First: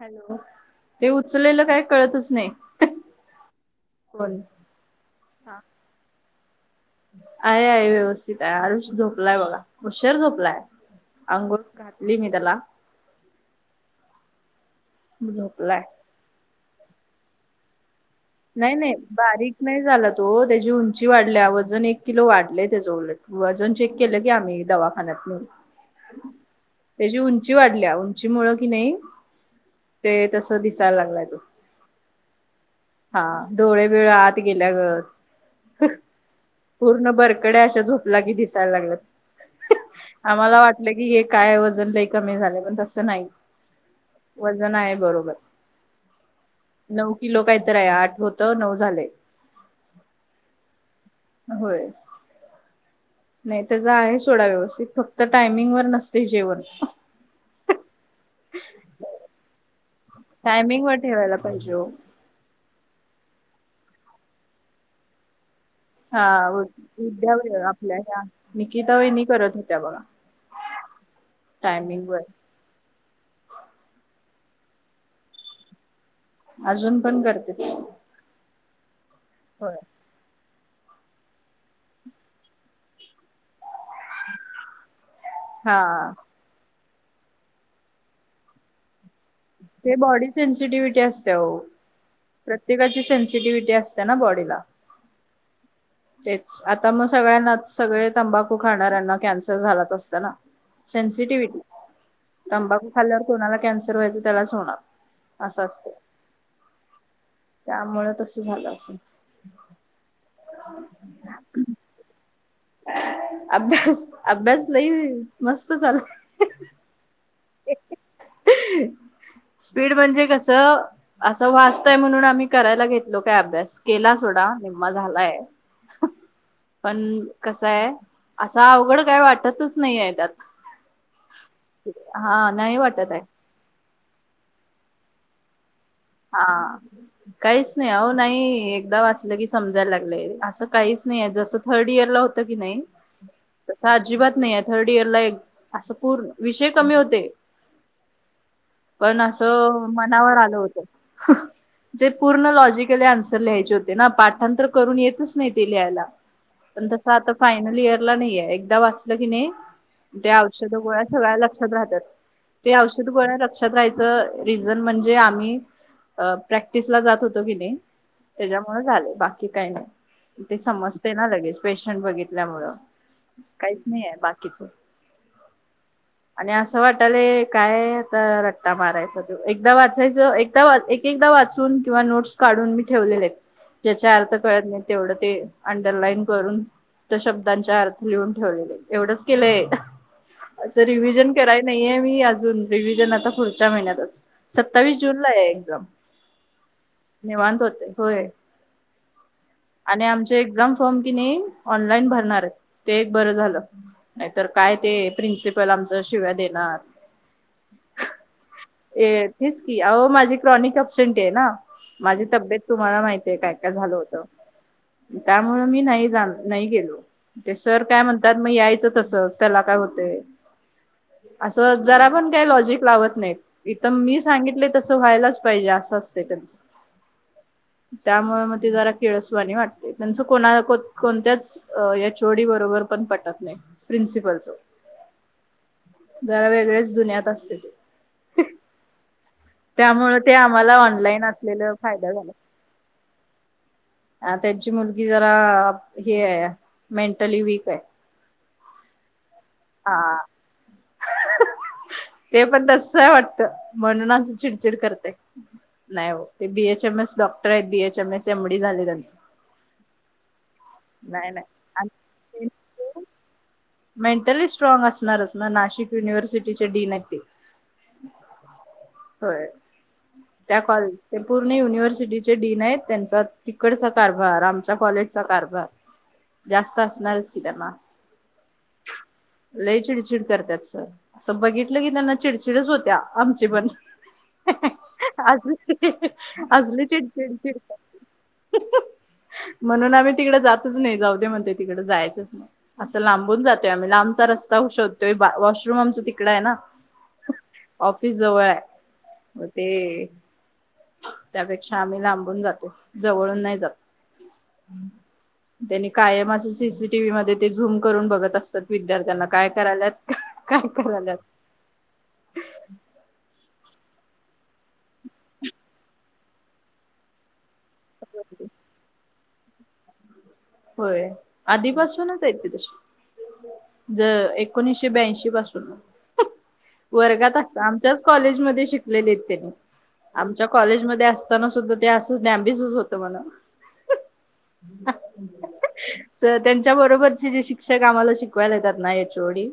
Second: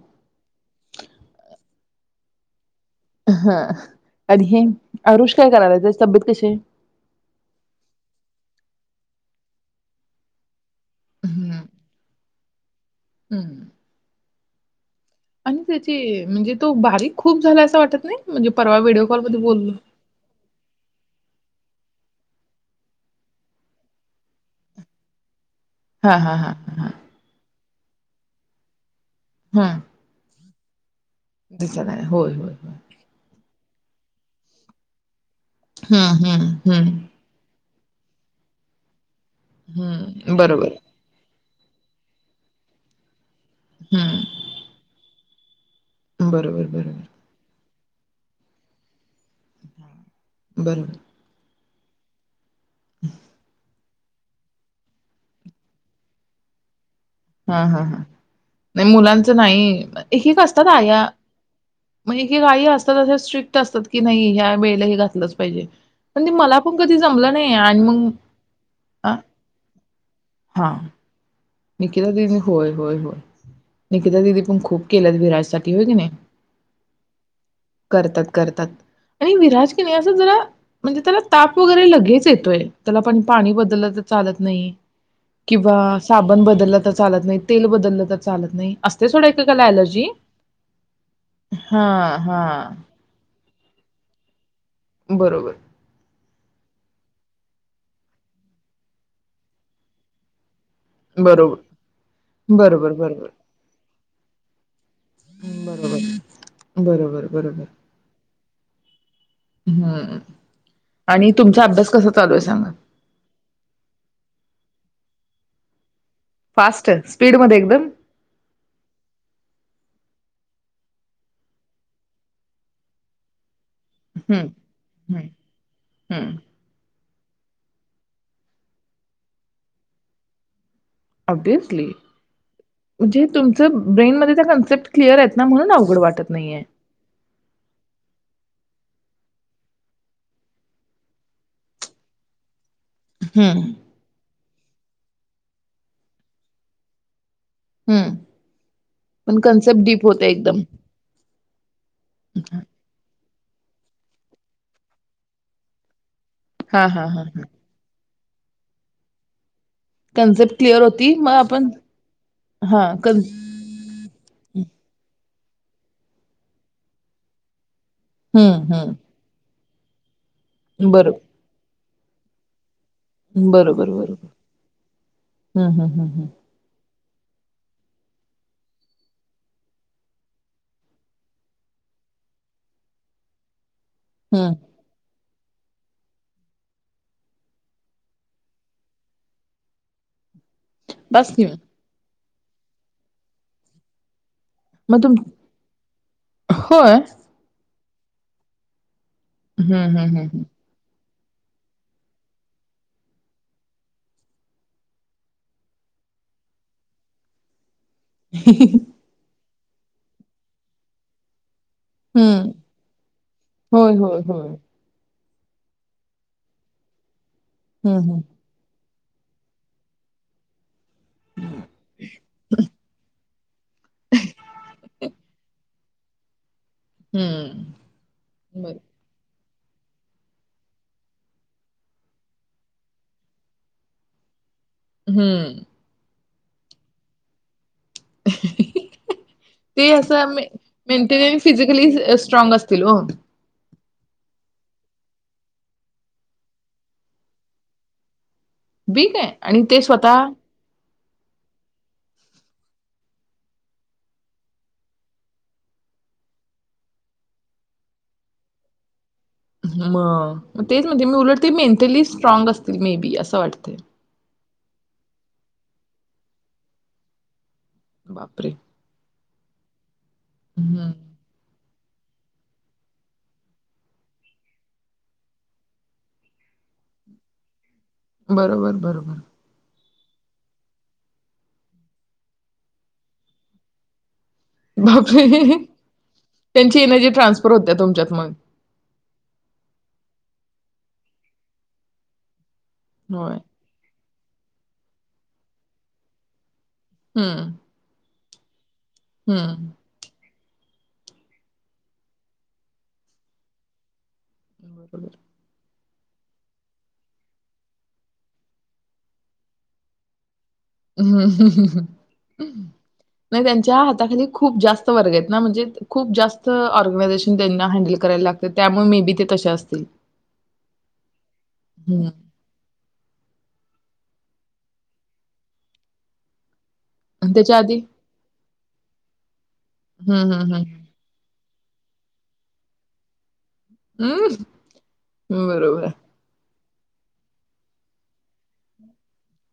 Hello ते उचललेलं काय कळतच नाही. हा कोण आणि हे अरुष काय हा. करायलाय? त्याची तब्येत कशी आहे? आहे, आहे व्यवस्थित आहे. आरुष झोपलाय बघा. ऊशर झोपलाय, हम्म अंघोळ घातली मी त्याला. हम्म. आणि झोपलाय त्याची म्हणजे तो बारीक खूप झालाय असं वाटत नाही? म्हणजे नाही, परवा नाही व्हिडिओ कॉलमध्ये बारीक बोललो. नाही झाला तो. त्या तेजी उंची वाढल्या, वजन एक किलो वाढलंय त्याच उलट. वजन चेक केलं की आम्ही दवाखान्यात नेऊन. हा हा हा हा त्याची उंची वाढल्या. तुमची मुळ की नाही हं. ते तसं दिस दिसत नाही. होय, होय, होय. हा डोळे बीळ आत गेल्या गत. हम्म, हम्म, हम्म. पूर्ण बरकड्या अशा झोपला की दिसायला लागल्यात. हम्म आम्हाला बरोबर वाटलं की हे काय वजन लई कमी झालंय, पण तसं नाही. हम्म वजन आहे बरोबर. बरोबर, बरोबर. तरी आठ होतं नऊ झालंय. [unintelligible] बर होय. नाही, त्याचा आहे सोडा व्यवस्थित फक्त टायमिंग वर नसते जेवण. हा हा हा नाही मुलांचं नाही. एक एक असतात टायमिंग वर आया ठेवायला पाहिजे ओ. म्ह हे काही असतात असे स्ट्रिक्ट असतात की नाही ह्या वेळेला हे घातलंच पाहिजे. हा पण ते मला बोल पण कधी कि जमलं उद्या नाही व आणि आपल्या मग ह्या निकिता आ- वहिणी करत होत्या बघा. हा टायमिंग निकिता वर दिदी होय होय होय. निकिता दिदी, पण खूप केलं विराजसाठी होय की नाही. अजून पण करते ती. करतात करतात आणि विराज कणी असं जरा म्हणजे त्याला ताप वगैरे लगेच येतोय त्याला पण पाणी बदल... ज चालत नाही किंवा.... हा. साबण बदला तर चालत नाही तेल बदललं तर चालत नाही असतंय सोडा. एकेकाला ते अलर्जी बॉडी सेन्सिटिव्हटी असते आओ हा हा प्रत्येकाची सेन्सिटिव्हटी... ते असते ना बॉडीला बरोबर तेच आता मग सगळ्यांना सगळे तंबाखू खाणाऱ्यांना कॅन्सर झालाच असत ना? सेन्सिटिव्हटी बरोबर तंबाखू बरोबर बरोबर खाल्ल्यावर कोणाला कॅन्सर व्हायच त्यालाच होणार असं असत, बरोबर बरोबर बरोबर त्यामुळे तस झालं. [unintelligible] हम्म. आणि तुमचा अभ्यास कसा चालू आहे सा अभ्यास अभ्यास लई मस्त चालय... फास्टच. स्पीड मध्ये एकदम स्पीड म्हणजे कसं असं वाजतय म्हणून आम्ही करायला घेतलो काय अभ्यास. केला सोडा हम्म निम्मा हम्म झालाय, हम्म पण कसाय असं अवघड काय वाटतच नाही आहे, त्यात ऑब्विसली हा नाही वाटत आहे म्हणजे तुमच ब्रेन मध्ये त्या कॉन्सेप्ट क्लिअर आहेत. ना म्हणून आओ.. हा काहीच नाही हो नाही.... एकदा वाचलं की समजायला लागलंय असं काहीच नाहीय जसं थर्ड इयर ला होतं की नाही. हम्म अस अजिबात नाही हाय. थर्ड इयर ला एक असं पूर्ण विषय कमी होते हम्म पण कन्सेप्ट डीप होते एकदम. ह ते पूर्ण लॉजिकली अस लिहायचे होते ना पाठांतर करून येतच नाही ते लिहायला. हा पण हा तसं हा आता हा. फायनल इयर तूला नाहीये एकदा वाचलं की नाही? त्या कन्सेप्ट औषध क्लिअर गोळ्या होती मग सगळ्या आपण लक्षात राहत्यात. ते हा औषध कन गोळ्या लक्षात राहायचं रिजन म्हणजे आ की अ प्रॅक्टिस ला जात होतो कि नइ हम्म त्याच्यामुळे हम्म. झालय बाकी काय नाय ते समजतय बरोब ना लगेच पेशंट बघितल्यामुळ काहीच बरोबर नाही ये आहे बरोबर. बाकीच हम्म हम्म हम्म हम्म. आणि अस वाट वाटालय काय आता रट्टा मारायचा एकदा वाचायचं एक एक एकदा वाचून किंवा नोट्स काढून मी ठेवलेले. ज्याच्या अर्थ हम्म कळत नाही तेवढं ते अंडरलाइन करून त्या शब्दांच्या अर्थ लिहून ठेवलेले. एवढंच केलंय असं रिव्हजन बास की मग. कराय नाहीये मी आजू अजून रिव्हजन आता पुढच्या महिन्यातच सत्तावीस मग तुम जून एक्झाम ला यायचं होय. निवांत होतय. होय हम्म हम्म आणि हम्म आमचे हम्म. एक्झाम फॉर्म कि ऑनलाईन भरणार आहे ते एक बरं झालं नाहीतर काय ते प्रिन्सिपल आमच शिव्या देणार. ही ही ही हेच की आओ माझी क्रॉनिक अपसेंटी आहे ना. माझी हम्म तब्येत तुम्हाला माहितीय काय काय झालं होय होत. होय होय. त्यामुळं मी नाही जा नाही गेलो ते सर हम्म काय हम्म. म्हणतात म यायच तसच त्याला काय होतय असं जरा पण काही लॉजिक लावत नाहीत. इथं मी सांगितले तसं व्हायलाच पाहिजे अस [inaudible] त्यांच हम्म त्यामुळे मग ते बर जरा किळस वाटतंय त्यांच कोणाय कोत कोणत्याच अ एचओडी बरोबर पण पटत नाही प्रिन्सिपलच हं. जरा वेगळेच दुनि्यात असत्यात ते. [inaudible] ते त्यामुळे असं मे आम्हाला ऑनलाईन मेंटलली असलेलं फिजिकली फायदा झाला. स्ट्रॉंग असतील ओ. अ त्यांची मुलगी जरा हे आहे मेंटली वीक आहे. वीक आहे? आणि ते स्वतः हा ते पण तसच आहे वाटत म्हणून असं चिडचिड करतय. नाही हो ते बीएच एम एस डॉक्टर आहेत. बीएच एम एस, एमडी झालंय त्यांच. मग मग तेच म्हणजे मी नाही उलट नाही ते मेंटली आणि स्ट्रॉग असतील मे बी असं वाटतेय. मेंटली स्ट्रॉंग असणारच ना नाशिक युनिव्हर्सिटीचे डीन आहेत ते. बापरे. [inaudible] त्या कॉल हम्म ते पूर्ण युनिव्हर्स चे डीन आहेत त्यांचा तिकडचा कारभार आमच्या कॉलेजचा कारभार जास्त असणारच की त्यांना. बरोबर, बरोबर. लई चिडचिड करत्यात सर. अस बघितलं की त्यांना चिडचिडच होत्या आमची पण. अस बापरे! त्यांची असली एनर्जी ट्रान्सफर चिडचिड होत्या तुमच्यात मग. म्हणून आम्ही तिकड जातच नाही जाऊ दे म्हणते तिकडं जायचच नाही. असं लांब होय. होऊन जातय आम्ही लाम चा रस्ता हू शोधतोय वा वॉशरूम आमंच तिकडय ना. हं. दी जवळ हाय. हो ते त्यापेक्षा आम्ही लांबून जातो जवळून नाही जात. त्यांनी [inaudible] कायम असे सीसीटीव्हीमध्ये ते झूम करून बघत असतात विद्यार्थ्यांना काय करायल्यात. काय करायल्यात नाही त्यांच्या हाताखाली खूप जास्त वर्ग आहेत ना म्हणजे खूप जास्त ऑर्गनायझेशन त्यांनी हॅण्डल कराय लागते त्यामुळे मी तिथं तशा असतील... होय हम्म आधीपासूनच आहेत ते तशी ज एकोणीशे ब्यांशी पासून ह आणि वर्गात आस त्याच्या आधी आमच्याच कॉलेजमध्ये शिक केलेत त्यांनी... हं, आमच्या हं, हं. कॉलेजमध्ये अस त्याना सुद्धा ते असंच डॅबीसच होतं मला हम् सर त्यांच्या बरोबरचे जे शिक्षक आम्हाला शिकवायला येतात ना एच ओ डी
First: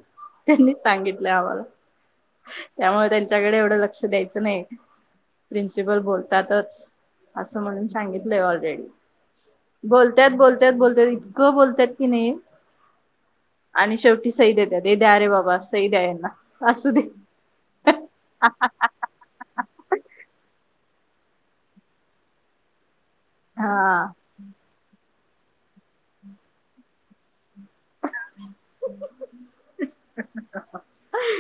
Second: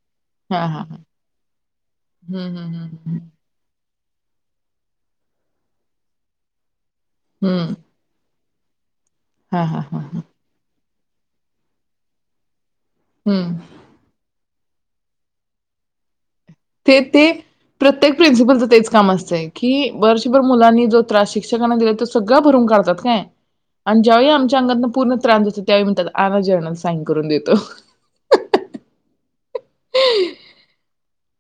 हां, त्यांनी हां, हां. सांगितलं आम्हाला हं, हं, हं, त्यामुळे हं. त्यांच्याकडे एवढं ल तस द्यायचं नाही प्रिन्सिपल बोलतातच असं म्हणून सांगितलंय ऑल [inaudible] हा हा हा हा बोलत्यात बोलत्यात इतकं बोलत्यात की नाई हम्म आणि शेवटी सईदेत द्या रे बाबा सई द्या यांना असू ते, दे ते प्रत्येक प्रिन्सिपलच तेच काम असतंय की वर्षभर मुलांनी जो त्रास शिक्षकांना दिला तो सगळा भरून काढतात काय. आणि हा ज्यावेळी आमच्या अंगातन पूर्ण त्रास होतो त्यावेळी म्हणतात आना जर्नल साईन करून देतो. [inaudible]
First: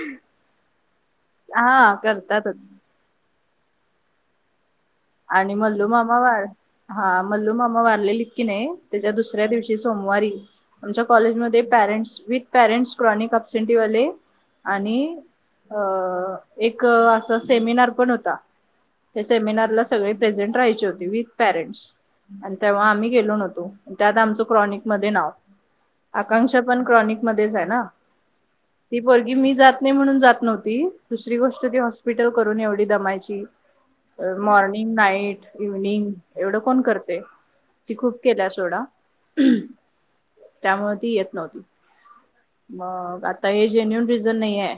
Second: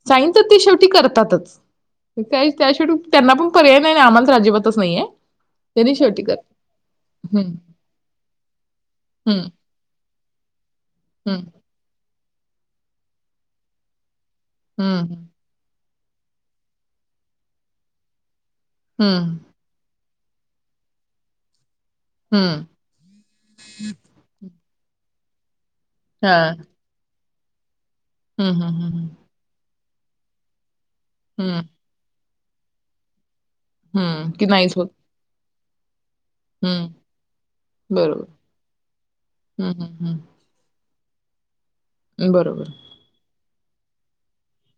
साइन तर ते शेवटी करतातंच. हा काय करतातच त्याशिवाय त्यांना पण पर्याय नई आमंन तर अजिबात आणि मल्लू मामा वार हा मल्लू हम्म मामा वारलेलीत कि नई त्याच्या दुसऱ्या हम्म दिवशी सोमवारी आमच्या हम्म कॉलेजमध्ये पॅरेंट्स विथ पेरेट्स क्रॉनिक उपसेंटी वाले आणि हम्म अ -एक असं सेमिनार पण होता. ते हम्म सेमिनारला सगळे प्रेझेंट रहायचे होते विथ पेरेंट्स. आणि हम्म तेव्हा आम्ही गेलो नव्हतो त्यात आमचं क्रॉनिक... मध्ये नाव हा आकांक्षा पण क्रॉनिक मध्येच आहे ना. हम्म हम्म ती हम्म पोरगी मी जात.. नाही म्हणून जात नव्हती.... दुसरी हम्म गोष्ट ती हॉस्पि..... ठेव करून एवढी दमायची हम्म कि नाहीच होत.. मॉर्निंग नाईट इव्हनिंग एवढं कोण हम्म करते ती खूप बरोबर केल्या सोडा हम्म हम्म त्यामुळे... ती येत नव्हती? हम्म बरोबर मगं आता हे जेन्युल रिझन नाहीे ये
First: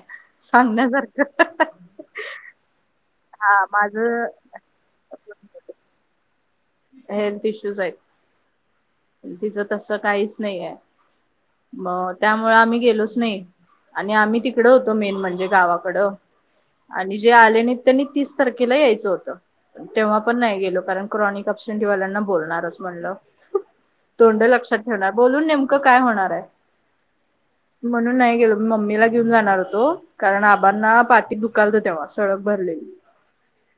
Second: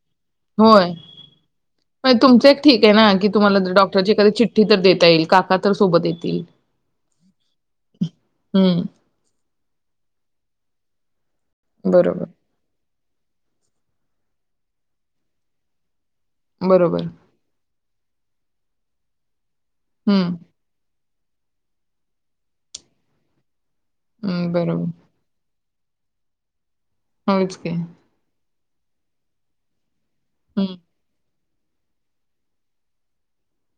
होय तुमच एक ठीक आहे ना कि.. तुम्हाला हा तर डॉक्टरची माझं एखादी चिट्ठी तर देता येईल काका तर सोबत येतील तील हेल्थ इश्यूस आहेत. हम्म तिचं तसं काहीच नाही आहे. मगं बरोबर त्यामुळे आम्ही गेलोच नाही आणि आम्ही तिकड होतो मेन म्हणजे गावाकडं... बरोबर आणि जे आले नाही.. त्यांनी तीस तारखेला यायचं होतं. तेव्हा हम्म पण नाही गेलो कारण क्रॉनिक अपशंटीवाल्यांना बोलणारच म्हणलं... तोंड हम्म लक्षात बरोबर ठेवणार बोलून नेम क काय होणार आहे होयंच की. म्हणून नाही गेलो मम्मीला घेऊन जाणार होतो. कारण हम्म आबांना पाठीत दु... िकलत तेव्हा सडक भरलेली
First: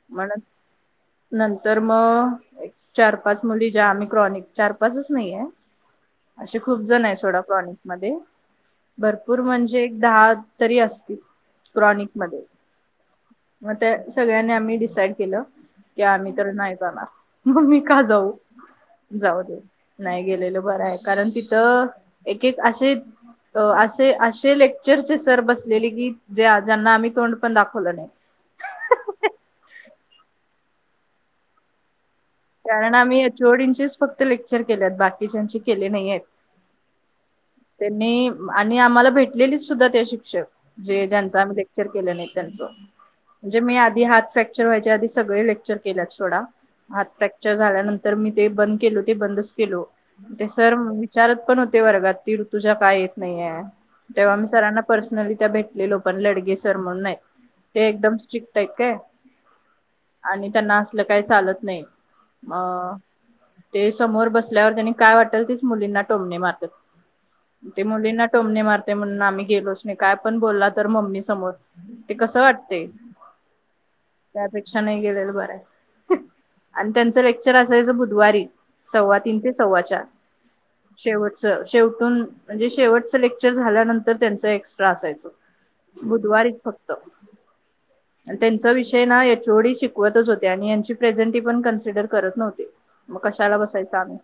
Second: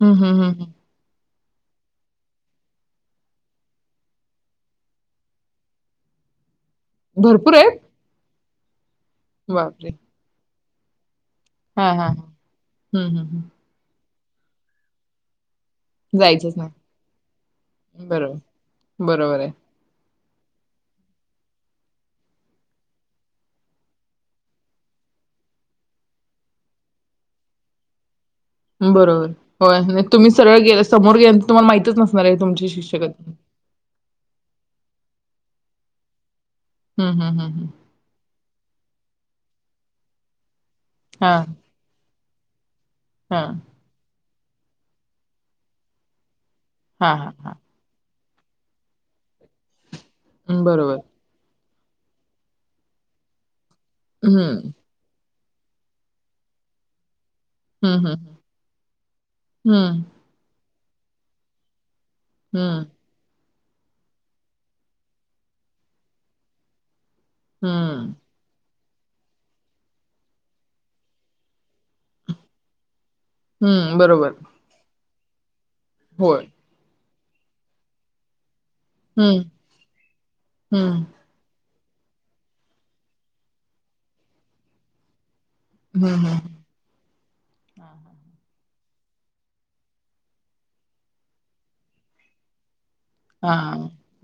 हम् म्हण हम् हम् हम्... नंतर मग चार पाच मुली ज्या आम्ही क्रॉनिक च्या बसच नाहीये. असे खूप जण आहेत हम्म सोडा भरपूर क्रॉनिक आहेत मध्ये भरपूर म्हणजे बापरे एक दहा तरी असतील. हा क्रॉनिक हा हा. मध्ये हम्म हम्म हम्म म ते सगळ्यांनी आम्ही डिसाईड केलं. या आम्ही तर नाही जाणार मग मी का जाऊ बरोबर बरोबर आहे दे नाही गेलेल बरं आहे कारण तिथं एक एक असे असे असे लेक्चरचे सर बसलेले की ज ज्यांना आम्ही तोंड पण दाखवलं नाही. बरोबर होय नाही तुम्ही सरळ गेलां समोर गेलेलं तुम्हाला माहीतीच न कारण आम्ही इचओडीचीच फक्त लेक्चर केल्यात बाकीच्याचे केले नाही आहेत. हम्म हम्म हम्म हम्म त्यांनी आणि आम्हाला भेटलेलीच सुद्धा ते शिक्षक जे हा ज्यांच आम्ही लेक्चर केलं नाही त्यांच हा म्हणजे मी आधी हाच फ्रॅक्चर व्हायच्या आधी सगळे लेक्चर केल्यात सोडा. हा हा फ्रॅक्चर हा झाल्यानंतर तर मी ते बंद केलो ते बंदच केलो. ते हम्म, सर बरोबर विचारत पण होते. ते वर्गातील ऋतूजा का येत नाहीये? तेव्हा मी हम्म सरांना पर्सनली तिथं भेटलेलो पण लडगे सर म्हणून नाहीत. ते हम्म एकदम हम्म स्ट्रिक्ट आहेत काय हम्म आणि त्यांना अस तसल काय चालत नाही. हम्म अ ते समोर बसल्यावर त्यांनी काय वाटल तीच मुलींना टोमणे मारत्यात. ते हम्म मुलीना टोमने मार ते म्हणून आम्ही गेलोच नाही काय पण बोलला तर मम्मी समोर ते कस वाटतय हम्म बरोबर त्यापेक्षा नाही गेलेल. बरं होय आणि त्यांचं लेक्चर असायचं बुधवारी सव्वा हम्म तीन ते सव्वा चार हम्म शेवटच शेवटून म्हणजे शेवटच लेक्चर झाल्यानंतर त्यांच एक्स्ट्रा असायच. हम्म हम्म हा बुधवारीच फक्त हा. अन त्यांन च विषय नाय हाय च वडील शिकवतच होते आणि यांची प्रेजें ते पण कन्सिडर करत नव्हते हा कशाला हा. बसायचं आम्ही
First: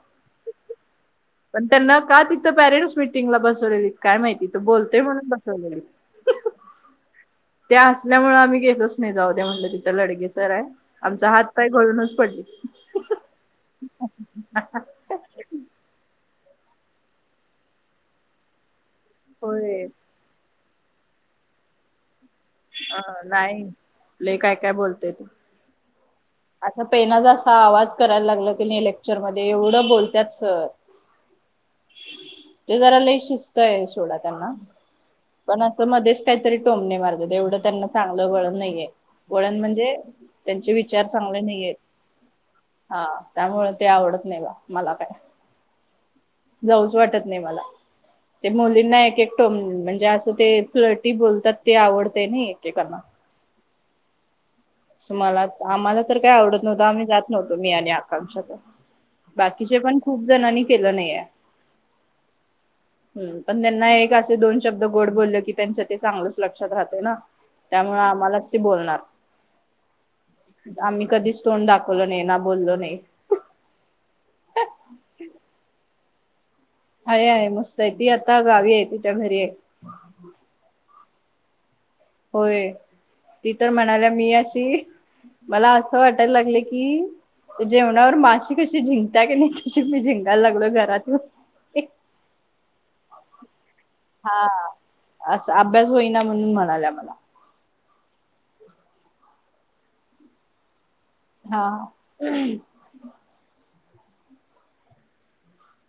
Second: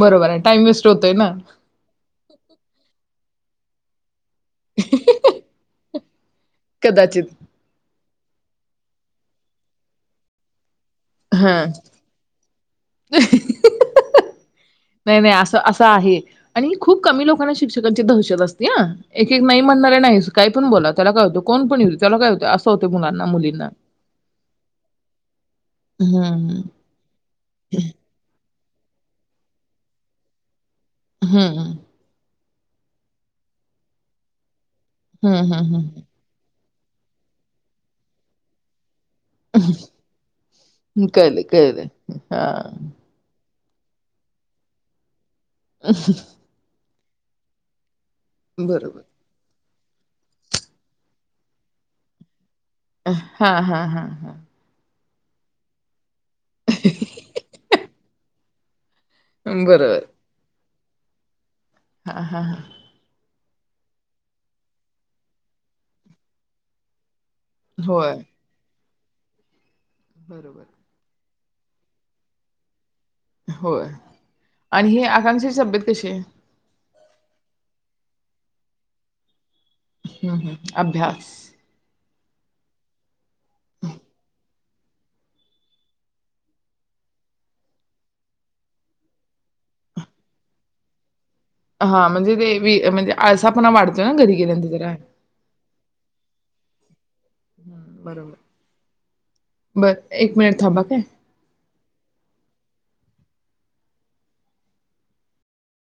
बरोबर आहे, टाइम वेस्ट होतोय ना पण त्यांना का तिथ पॅरेंट्स मीटिंगला बसवलेलीत काय माहित. तिथं बोलतेय म्हणून बसवलेले कदाचित त्यामुळे आम्ही गेलोच नाही जाऊ दे म्हलं तिथं लडगे तर हाय आमचा हात हा पाय घळूनच पडली नाही नाही असं असं आहे आणि खूप कमी लोकांना शिक्षकांची दहशत असते ह एक एक नाही होय म्हणणारे नाहीच काय कोण पण बोला त्याला काय होत कोणपण येऊदे त्याला काय हो अ नाहीले लई काय काय बोलतेय तू हम्म असा पेनाचा असा आवाज करायला लागला लेक्चरमध्ये एवढं बोलत्यात सर हम्म हम ते जरा लई शिस्त आहे सोडा त्यांना हम्म पण हम्म असे हम्म मध्येच काहीतरी टोमने मारगत एवढं त्यांना चांगलं वळण नाहीये वळण म्हणजे त्यांचे वि कळलं कळलं हा हा त्यामुळे ते आवडत नाही बा मला काय [inaudible] जाऊच वाटत नाही मला ते बरोबर मुलींना एक एक टोमणे म्हणजे असं ते फ्लटी बोलतात ते आवडते नाही हा हा हा हा तुम्हाला आम्हाला तर काय आवडत नव्हत आम्ही जात नव्हतो मी आणि आकांक्षा बाकीचे पण बरोबर खूप जणांनी केल नाहीये. हा हा हा ह पण त्यांना एक असे दोन शब्द गोड बोलले की त्यांच्या ते चांगलंच लक्षात राहतं ना. त्यामुळे होय आम्हालाच ते बोलणार. बरोबर आम्ही कधीच तोंड दाखवलं नाही ना बोललो नाही. होय आणि हे आकांक्षेची तब्येत कशी आहे? आहे आहे मस्त हाय ती आता गावी आहे तिच्या घरी आहे. हम्म, हम्म. अभ्यास होय ती तर म्हणाल्या मी अशी मला असं वाटायला लागले की जेवणावर माशी कशी झिंकत्या कणी तशी मी झिंगायला लागलो घरात हा म्हणजे देवी म्हणजे आज पुन्हा आपण वाढतोय ना कधी हा. कधी जरा असं अभ्यास होईना म्हणून म्हणाल्या मला. बरोबर बर एक मिनिट थांबा काय? हा